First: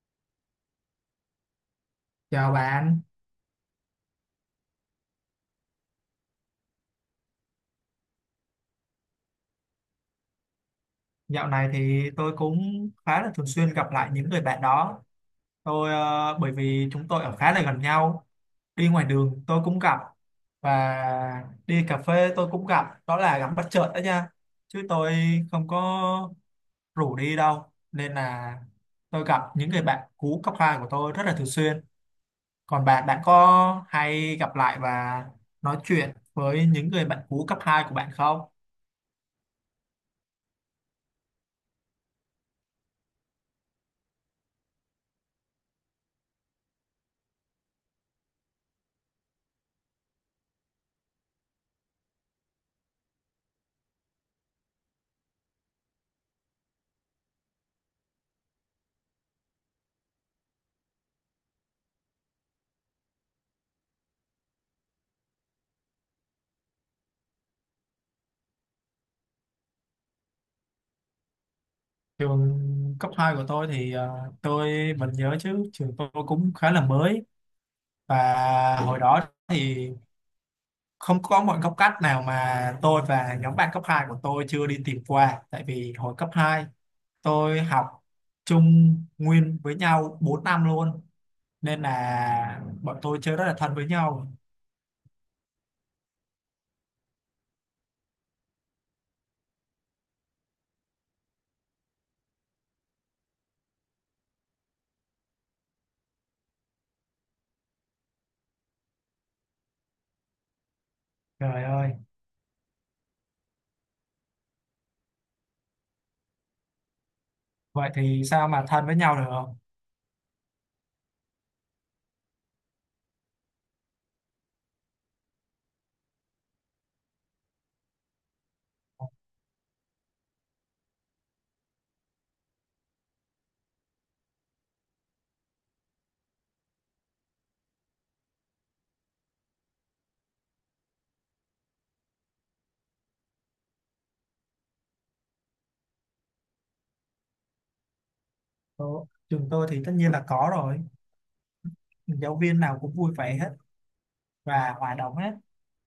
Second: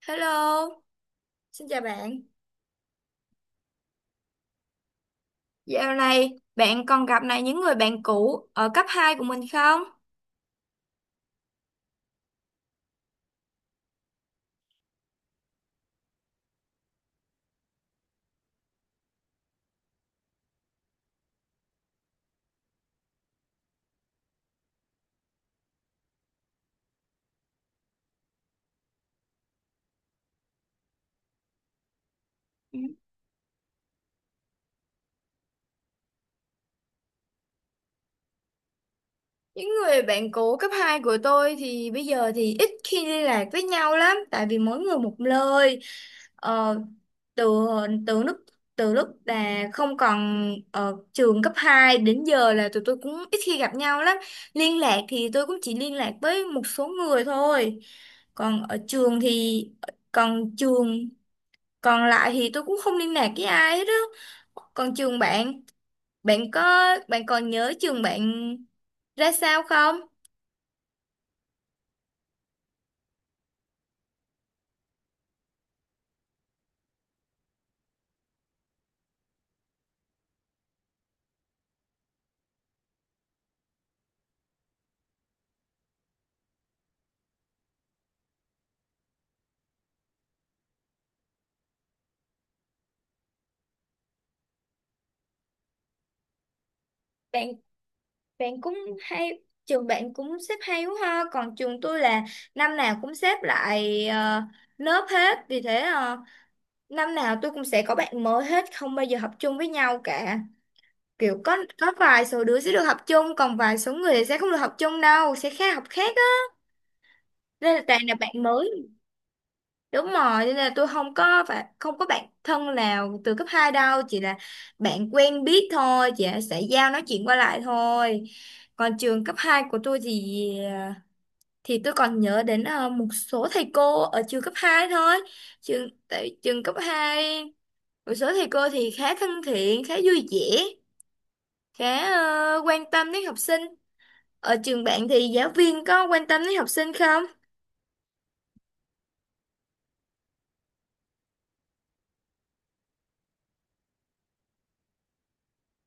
Hello, xin chào bạn. Chào bạn, Dạo này bạn còn gặp lại những người bạn cũ ở cấp 2 của mình không? dạo này thì tôi cũng khá là thường xuyên gặp lại những người bạn đó. Tôi bởi vì chúng tôi ở khá là gần nhau, đi ngoài đường tôi cũng gặp và đi cà phê tôi cũng gặp, đó là gặp bất chợt đó nha. Chứ tôi không có rủ đi đâu nên là tôi gặp những người bạn cũ cấp 2 của tôi rất là thường xuyên. Ừ. Còn bạn, bạn có hay gặp lại và nói chuyện với những người bạn cũ cấp 2 của bạn không? Những người bạn cũ cấp 2 của tôi thì bây giờ thì ít khi liên lạc với nhau lắm tại vì mỗi người một nơi. Ờ, từ từ lúc từ lúc là không còn ở trường cấp 2 đến giờ là tụi tôi cũng ít khi gặp nhau lắm. Liên lạc thì tôi cũng chỉ liên lạc với một số người thôi. Còn ở trường thì còn trường còn lại thì tôi cũng không liên lạc với ai hết á. Còn trường bạn, bạn có bạn còn nhớ trường bạn ra sao không? Trường cấp 2 của tôi thì tôi vẫn nhớ chứ, trường tôi cũng khá là mới, và hồi đó thì không có một góc cắt nào mà tôi và nhóm bạn cấp 2 của tôi chưa đi tìm qua, tại vì hồi cấp 2 tôi học chung nguyên với nhau 4 năm luôn, nên là bọn tôi chơi rất là thân với nhau. Bạn bạn cũng hay, trường bạn cũng xếp hay quá ha. Còn trường tôi là năm nào cũng xếp lại lớp hết, vì thế năm nào tôi cũng sẽ có bạn mới hết, không bao giờ học chung với nhau cả. Kiểu có Trời ơi, có vài số đứa sẽ được học chung, còn vài số người sẽ không được học chung đâu, sẽ khác học khác á, nên là vậy toàn là thì bạn sao mà thân mới. với nhau được không? Đúng rồi, nên là tôi không có, phải không có bạn thân nào từ cấp 2 đâu, chỉ là bạn quen biết thôi, chỉ là xã giao nói chuyện qua lại thôi. Còn trường cấp 2 của tôi thì thì tôi còn nhớ đến một số thầy cô ở trường cấp 2 thôi. Tại trường cấp 2 một số thầy cô thì khá thân thiện, khá vui vẻ, khá quan tâm đến học sinh. Ở trường bạn thì giáo viên có quan tâm đến học sinh không? Đó, trường tôi thì tất nhiên là có rồi, giáo viên nào cũng vui vẻ hết và hòa đồng hết,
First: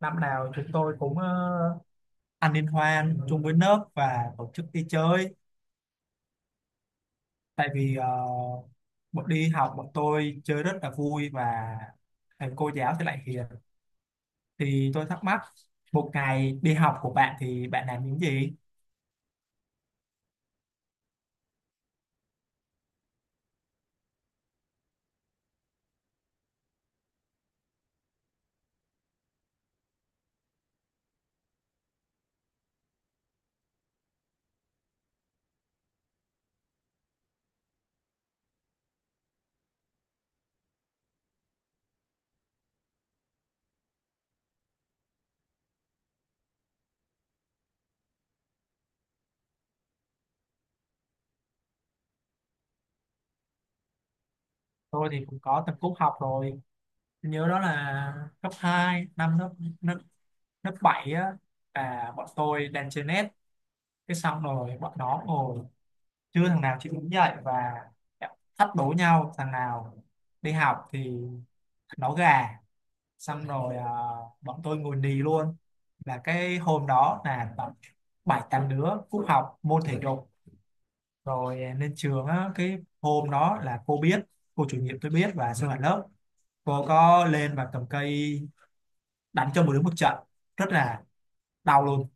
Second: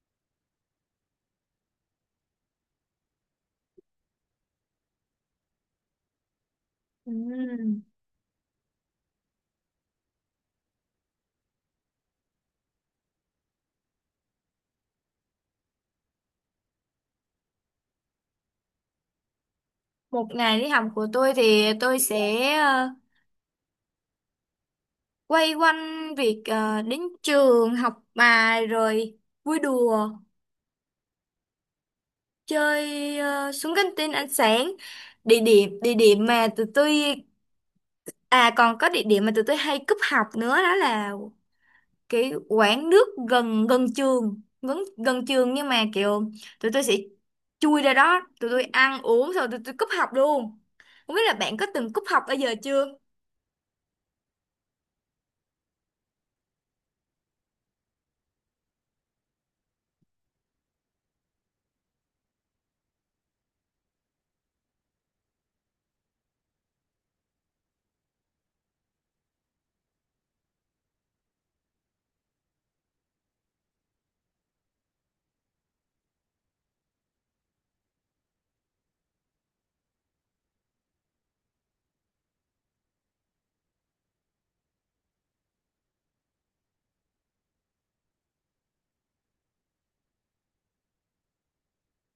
năm nào chúng tôi cũng ăn liên hoan chung với lớp và tổ chức đi chơi, tại Ừm. vì bọn đi học bọn tôi chơi rất là vui và thầy cô giáo thì lại hiền. Thì tôi thắc mắc, một ngày đi học của bạn thì bạn làm những gì? Một ngày đi học của tôi thì tôi sẽ quay quanh việc đến trường học bài, rồi vui đùa chơi, xuống căng tin ăn sáng. Địa điểm mà tụi tôi, à, còn có địa điểm mà tụi tôi hay cúp học nữa, đó là cái quán nước gần gần trường, gần gần trường nhưng mà kiểu tụi tôi sẽ chui ra đó, tụi tôi ăn uống xong tụi tôi cúp học luôn. Không biết là bạn có từng cúp học bao giờ chưa? Tôi thì cũng có tập cúp học rồi. Tôi nhớ đó là cấp hai, năm lớp lớp, lớp 7 á, và bọn tôi đang chơi net, cái xong rồi bọn nó ngồi chưa thằng nào chịu đứng dậy và thách đố nhau thằng nào đi học thì nó gà. Xong rồi bọn tôi ngồi nì luôn, là cái hôm đó là tầm bảy tám đứa cúp học môn thể dục, rồi lên trường á, cái hôm đó là cô biết, cô chủ nhiệm tôi biết và sinh hoạt lớp, cô có lên và cầm cây đánh cho một đứa một trận rất là đau luôn.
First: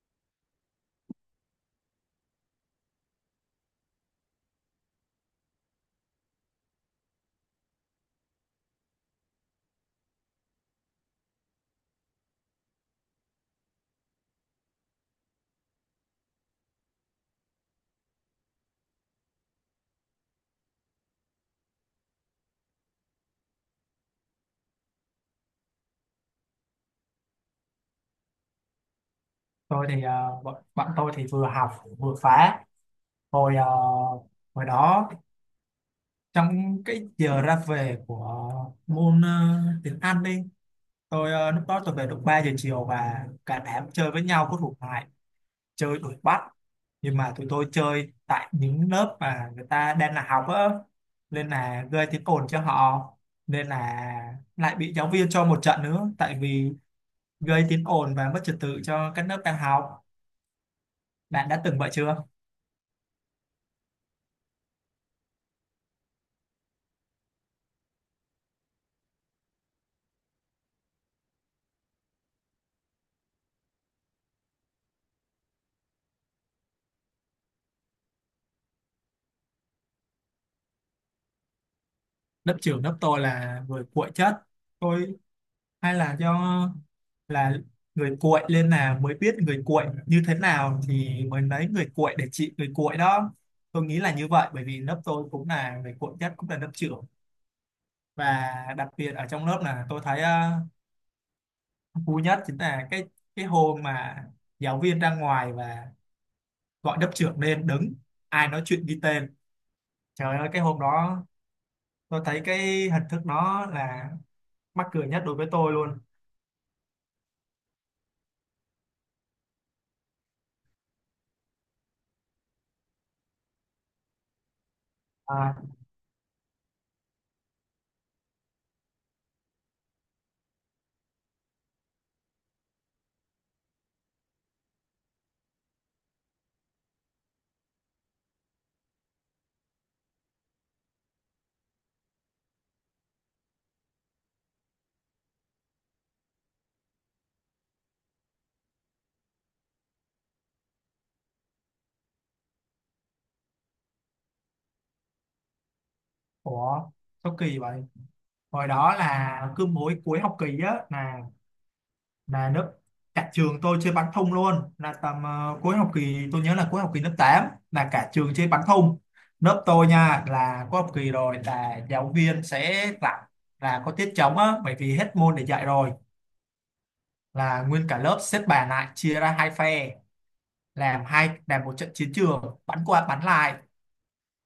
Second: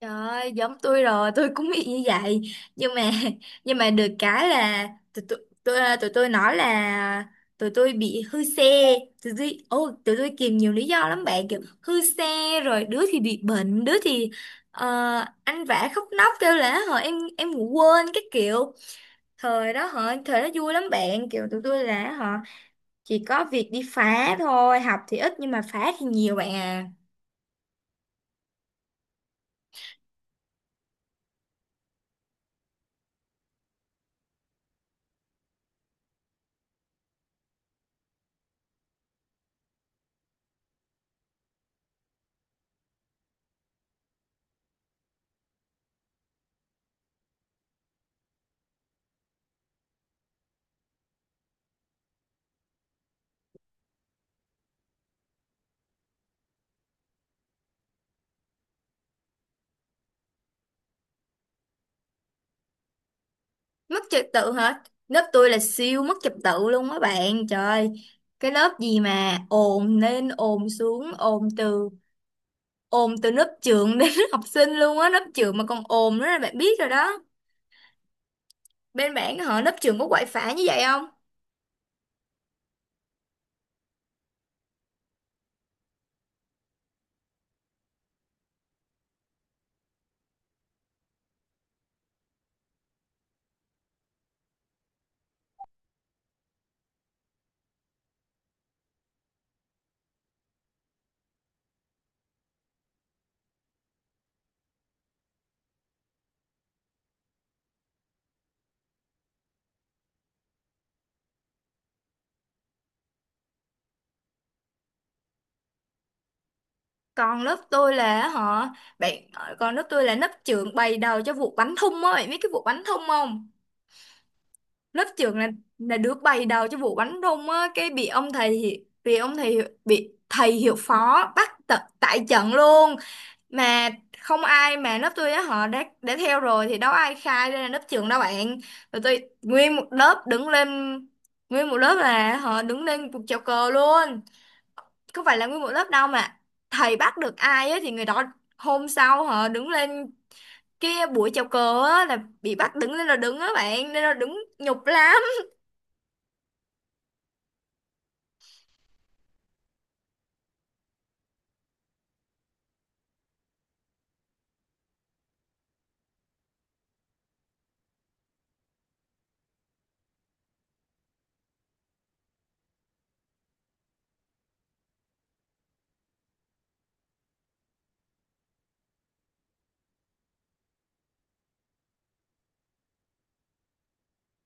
Trời ơi, giống tôi rồi, tôi cũng bị như vậy. Nhưng mà nhưng mà được cái là tụi tôi, tụi, tụi tôi nói là tụi tôi bị hư xe, tụi tôi, ô, tụi tôi kìm nhiều lý do lắm bạn, kiểu hư xe, rồi đứa thì bị bệnh, đứa thì ờ, ăn vạ khóc nóc kêu là họ em ngủ quên cái kiểu. Thời đó họ, thời đó vui lắm bạn, kiểu tụi tôi là họ chỉ có việc đi phá thôi, học thì ít nhưng mà phá thì nhiều bạn à. Tôi thì bọn tôi thì vừa học vừa phá. Hồi à, hồi đó, trong cái giờ ra về của môn tiếng Anh đi, tôi lúc đó tôi về được 3 giờ chiều, và cả đám chơi với nhau có thuộc lại, chơi đuổi bắt, nhưng mà tụi tôi chơi tại những lớp mà người ta đang là học á, nên là gây tiếng ồn cho họ, nên là lại bị giáo viên cho một trận nữa, tại vì gây tiếng ồn và mất trật tự cho các lớp đang học. Bạn đã từng vậy chưa? Mất trật tự hả? Lớp tôi là siêu mất trật tự luôn á bạn, trời ơi, cái lớp gì mà ồn lên ồn xuống, ồn từ lớp trưởng đến lớp học sinh luôn á, lớp trưởng mà còn ồn nữa là bạn biết rồi đó. Bên bạn họ, lớp trưởng có quậy phá như vậy không? Lớp trưởng lớp tôi là người cuội chất, tôi hay là do là người cuội lên là mới biết người cuội như thế nào thì mới lấy người cuội để trị người cuội đó, tôi nghĩ là như vậy bởi vì lớp tôi cũng là người cuội nhất cũng là lớp trưởng. Và đặc biệt ở trong lớp là tôi thấy vui nhất chính là cái hôm mà giáo viên ra ngoài và gọi lớp trưởng lên đứng, ai nói chuyện ghi tên. Trời ơi, cái hôm đó tôi thấy cái hình thức nó là mắc cười nhất đối với tôi luôn. Còn lớp tôi là họ, bạn, còn lớp tôi là lớp trưởng bày đầu cho vụ bánh thung á, bạn biết cái vụ bánh thung không? Lớp trưởng à, là đứa bày đầu cho vụ bánh thung á, cái bị ông thầy, bị thầy hiệu phó bắt tại trận luôn. Mà không ai, mà lớp tôi á họ đã theo rồi thì đâu ai khai ra là lớp trưởng đâu bạn. Rồi tôi nguyên một lớp đứng lên, nguyên một lớp là họ đứng lên cuộc chào cờ luôn. Không phải là nguyên một lớp đâu, mà thầy bắt được ai á thì người đó hôm sau họ đứng lên kia buổi chào cờ á, là bị bắt đứng lên là đứng á bạn, nên là đứng nhục lắm. ủa sao kỳ vậy? Hồi đó là cứ mỗi cuối học kỳ á là lớp cả trường tôi chơi bắn thông luôn, là tầm cuối học kỳ, tôi nhớ là cuối học kỳ lớp 8 là cả trường chơi bắn thông. Lớp tôi nha, là cuối học kỳ rồi là giáo viên sẽ tặng, là có tiết trống á bởi vì hết môn để dạy rồi, là nguyên cả lớp xếp bàn lại chia ra hai phe, làm hai, làm một trận chiến trường bắn qua bắn lại.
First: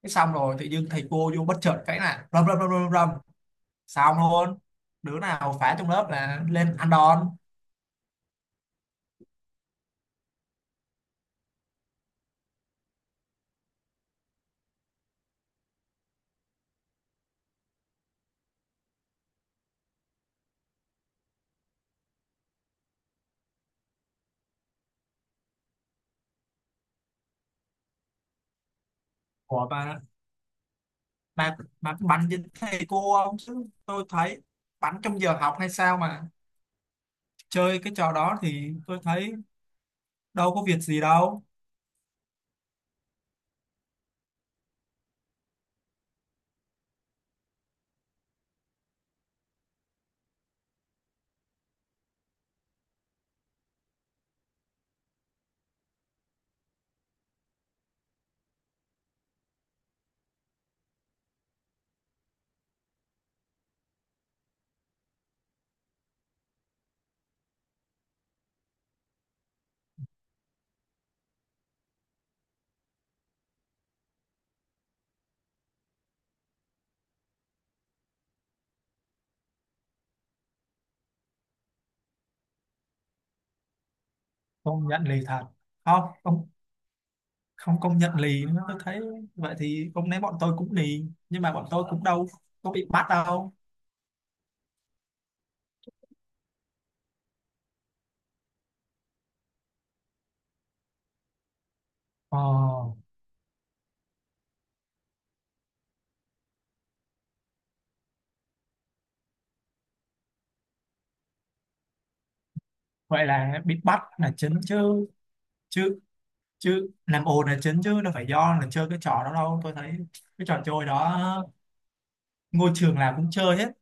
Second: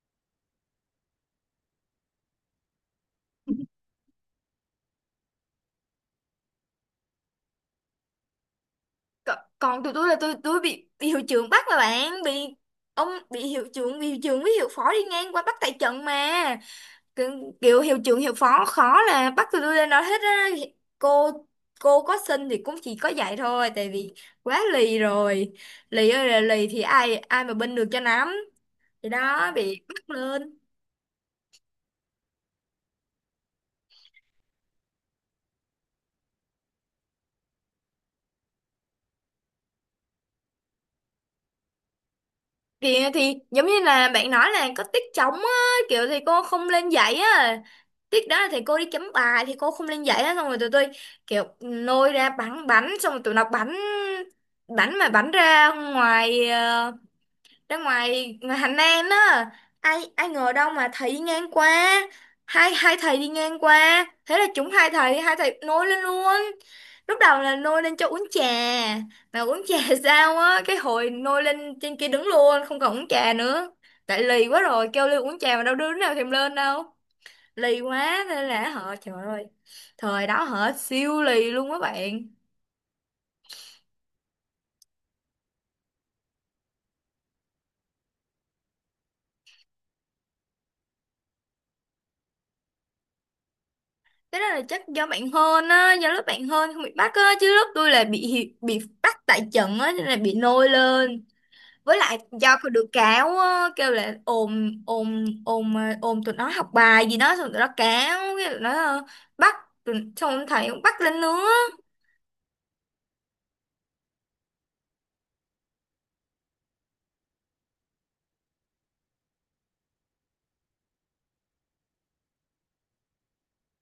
Thế xong rồi tự dưng thầy cô vô bất chợt cái là rầm rầm rầm rầm rầm, xong luôn, đứa nào phá trong lớp là lên ăn đòn. Còn tụi tôi là tôi bị hiệu trưởng bắt mà bạn, bị ông, bị hiệu trưởng, với hiệu phó đi ngang qua bắt tại trận mà. Kiểu, kiểu hiệu trưởng hiệu phó khó là bắt tụi tôi lên nói hết á. Cô cô có xin thì cũng chỉ có dạy thôi, tại vì quá lì rồi, lì ơi là lì, thì ai ai mà binh được cho nắm, thì đó Ủa bị bà, bắt lên. bà, bà có bắn với thầy cô không? Chứ tôi thấy bắn trong giờ học hay sao mà chơi cái trò đó thì tôi thấy đâu có việc gì đâu. Kìa thì giống như là bạn nói là có tiết trống á, kiểu thì cô không lên dạy á, tiết đó là thầy cô đi chấm bài thì cô không lên dạy á, xong rồi tụi tôi kiểu nôi ra bắn bánh, xong rồi tụi nó bắn, bắn mà bắn ra ngoài, ra ngoài, ngoài Hành An á, ai ai ngờ đâu mà thầy đi ngang qua, hai hai thầy đi ngang qua, thế là chúng, hai thầy nôi lên luôn. Lúc đầu là nôi lên cho uống trà, mà uống trà sao á, cái hồi nôi lên trên kia đứng luôn, không còn uống trà nữa. Tại lì quá rồi, kêu lên uống trà mà đâu đứa nào thèm lên đâu, lì quá nên là họ, trời ơi, thời đó họ siêu lì luôn các bạn. Công nhận lì thật. Không, không, không công nhận lì nữa. Tôi thấy vậy thì hôm nay bọn tôi cũng lì. Nhưng mà bọn tôi cũng đâu có bị bắt đâu. Thế đó là chắc do bạn hơn á, do lớp bạn hơn không bị bắt á, chứ lớp tôi là bị bị bắt tại trận á, nên là bị nôi lên. Với lại Ờ, do có được cáo á, kêu là ồn ồn ồn, ồn tụi nó học bài gì đó, xong tụi nó cáo, cái tụi nó, bắt, tụi, xong ông thầy cũng bắt lên nữa. vậy là bị bắt là chính chứ. Chứ, chứ làm ồn là chính chứ. Đâu phải do là chơi cái trò đó đâu. Tôi thấy cái trò chơi đó ngôi trường nào cũng chơi hết.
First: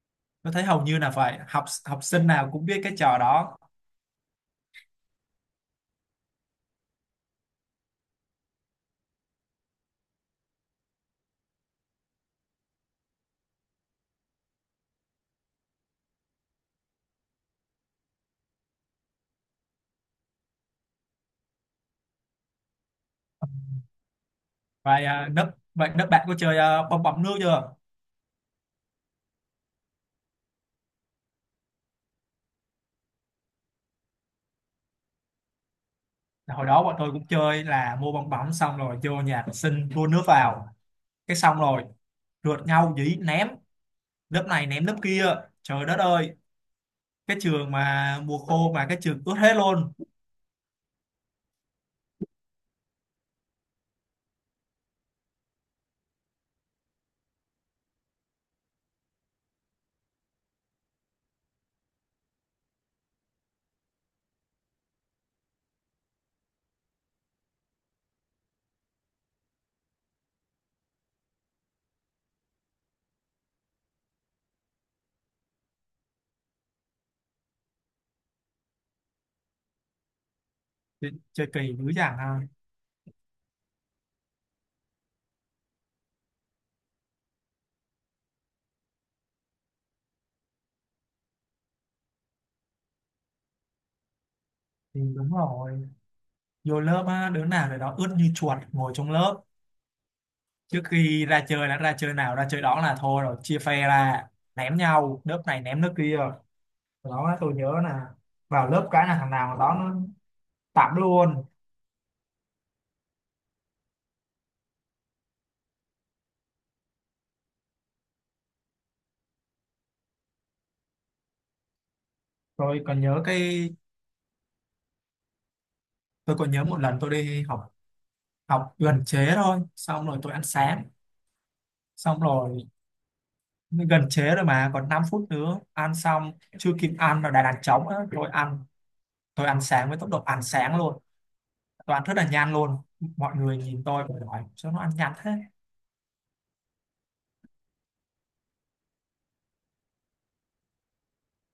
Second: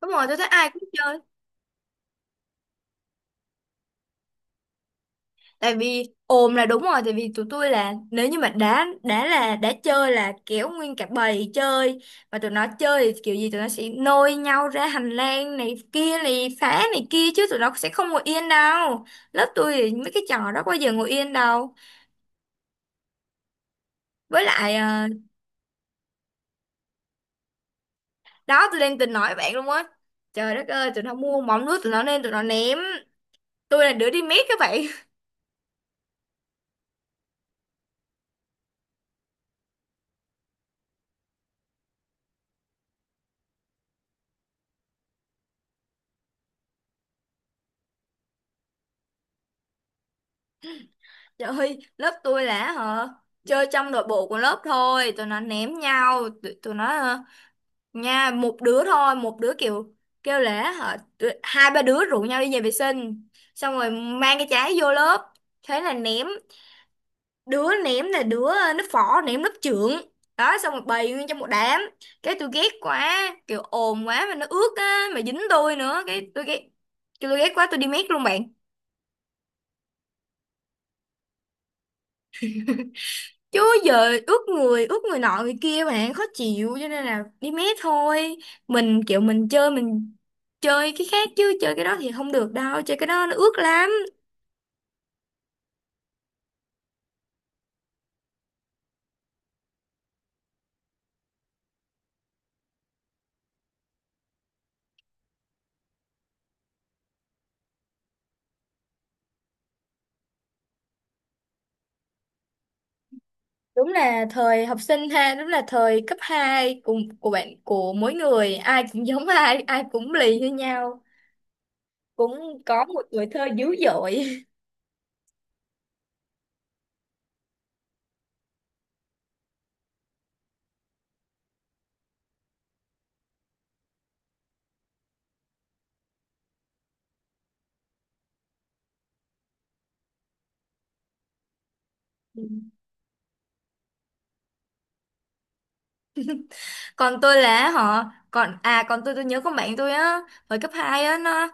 Đúng rồi, tôi thấy Tôi thấy ai cũng hầu như là chơi. phải học học sinh nào cũng biết cái trò đó. Tại vì ồn là đúng rồi, tại vì tụi tôi là nếu như mà đã là đã chơi là kéo nguyên cả bầy chơi, và tụi nó chơi thì kiểu gì tụi nó sẽ nôi nhau ra hành lang này kia này phá này kia, chứ tụi nó sẽ không ngồi yên đâu. Lớp tôi thì mấy cái trò đó bao giờ ngồi yên đâu. Với lại Vậy à, à, lớp bạn có chơi bong bóng nước chưa? đó tôi đang tính nói với bạn luôn á. Trời đất ơi, tụi nó mua mỏng nước tụi nó, nên tụi nó ném, tôi là đứa đi mét các bạn. Hồi đó bọn tôi cũng chơi là mua bong bóng, xong rồi vô nhà vệ sinh đua nước vào, cái xong rồi rượt nhau dí ném, lớp này ném lớp kia. Trời đất ơi, cái trường mà mùa khô mà cái trường ướt hết luôn. Trời ơi, lớp tôi là hả chơi trong nội bộ của lớp thôi, tụi nó ném nhau, tụi nó nha, một đứa thôi, một đứa kiểu kêu lễ hả, tụi-, hai ba đứa rủ nhau đi nhà vệ sinh, xong rồi mang cái trái vô lớp, thế là ném. Đứa ném là đứa nó phỏ ném lớp trưởng, đó xong rồi bày nguyên trong một đám, cái tôi ghét quá, kiểu ồn quá mà nó ướt á mà dính tôi nữa, cái tôi ghét, quá tôi đi mét luôn bạn. Chơi kỳ dữ dằn ha. Chứ giờ ướt người nọ người kia bạn khó chịu, cho nên là đi mé thôi. Mình kiểu mình chơi, cái khác, chứ chơi cái đó thì không được đâu, chơi cái đó nó ướt lắm. Thì đúng rồi, vô lớp á đứa nào để đó ướt như chuột ngồi trong lớp, trước khi ra chơi đã, ra chơi nào ra chơi đó là thôi rồi, chia phe ra ném nhau, lớp này ném lớp kia. Đó, tôi nhớ là vào lớp cái là thằng nào đó nó tạm luôn. Đúng là thời học sinh ha, đúng là thời cấp 2 của bạn, của mỗi người ai cũng giống ai, ai cũng lì như nhau, cũng Rồi có còn một nhớ tuổi thơ dữ cái, dội. tôi còn nhớ một lần tôi đi học, học gần chế thôi, xong rồi tôi ăn sáng, xong rồi gần chế rồi mà còn 5 phút nữa ăn xong, chưa kịp ăn là đã đàn trống á, tôi ăn sáng với tốc độ ăn sáng luôn, tôi ăn rất là nhanh luôn, mọi người nhìn tôi và hỏi sao nó ăn nhanh thế. Còn tôi là họ, còn à, còn tôi nhớ con bạn tôi á, hồi cấp 2 á nó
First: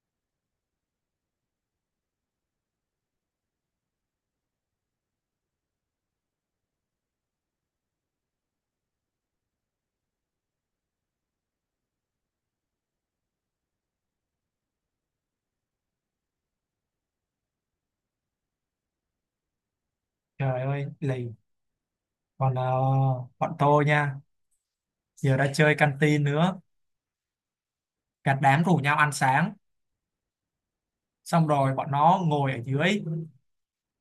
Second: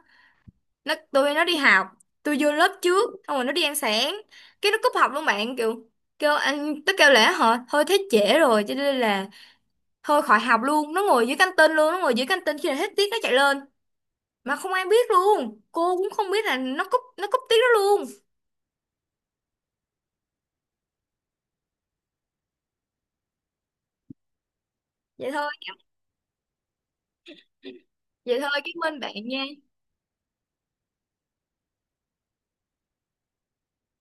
nó tôi, nó đi học, tôi vô lớp trước xong rồi nó đi ăn sáng, cái nó cúp học luôn bạn, kiểu kêu anh tôi kêu lẽ hả, thôi thế trễ rồi cho nên là thôi khỏi học luôn, nó ngồi dưới căng tin luôn, nó ngồi dưới căng tin khi nào hết tiết nó chạy lên, mà không ai biết luôn, cô cũng không biết là nó cúp, tiết đó luôn. Trời ơi lì. Còn bọn tôi nha, Vậy giờ thôi. đã chơi canteen nữa, Vậy cả thôi, đám cái rủ nhau bên bạn ăn nha. sáng xong rồi bọn nó ngồi ở dưới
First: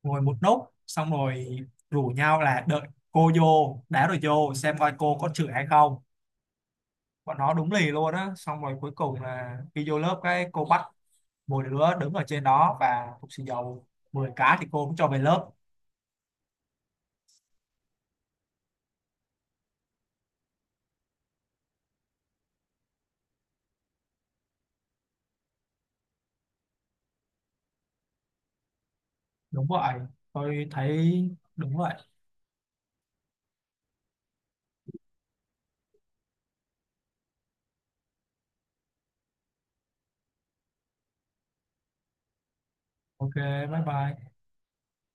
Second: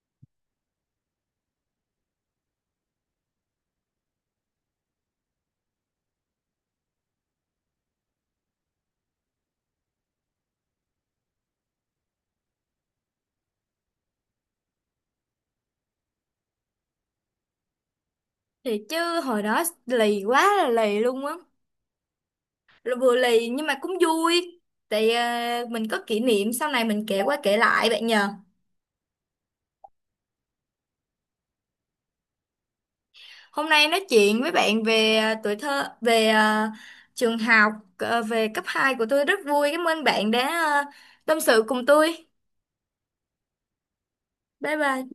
ngồi một nốt, xong rồi rủ nhau là đợi cô vô đá rồi vô xem coi cô có chửi hay không. Bọn nó đúng lì luôn á, xong rồi cuối cùng là khi vô lớp cái cô bắt mỗi đứa đứng ở trên đó và phục xì dầu 10 cái thì cô cũng cho về lớp. Thì chứ hồi đó lì quá là lì luôn á. Rồi vừa lì nhưng mà cũng vui, tại à, mình có kỷ niệm sau này mình kể qua kể lại bạn nhờ. Đúng vậy. Tôi thấy đúng vậy. Hôm nay nói chuyện với bạn về à, tuổi thơ, về à, trường học, à, về cấp 2 của tôi rất vui. Cảm ơn bạn đã à, tâm sự cùng tôi. Ok, bye bye. Bye bye.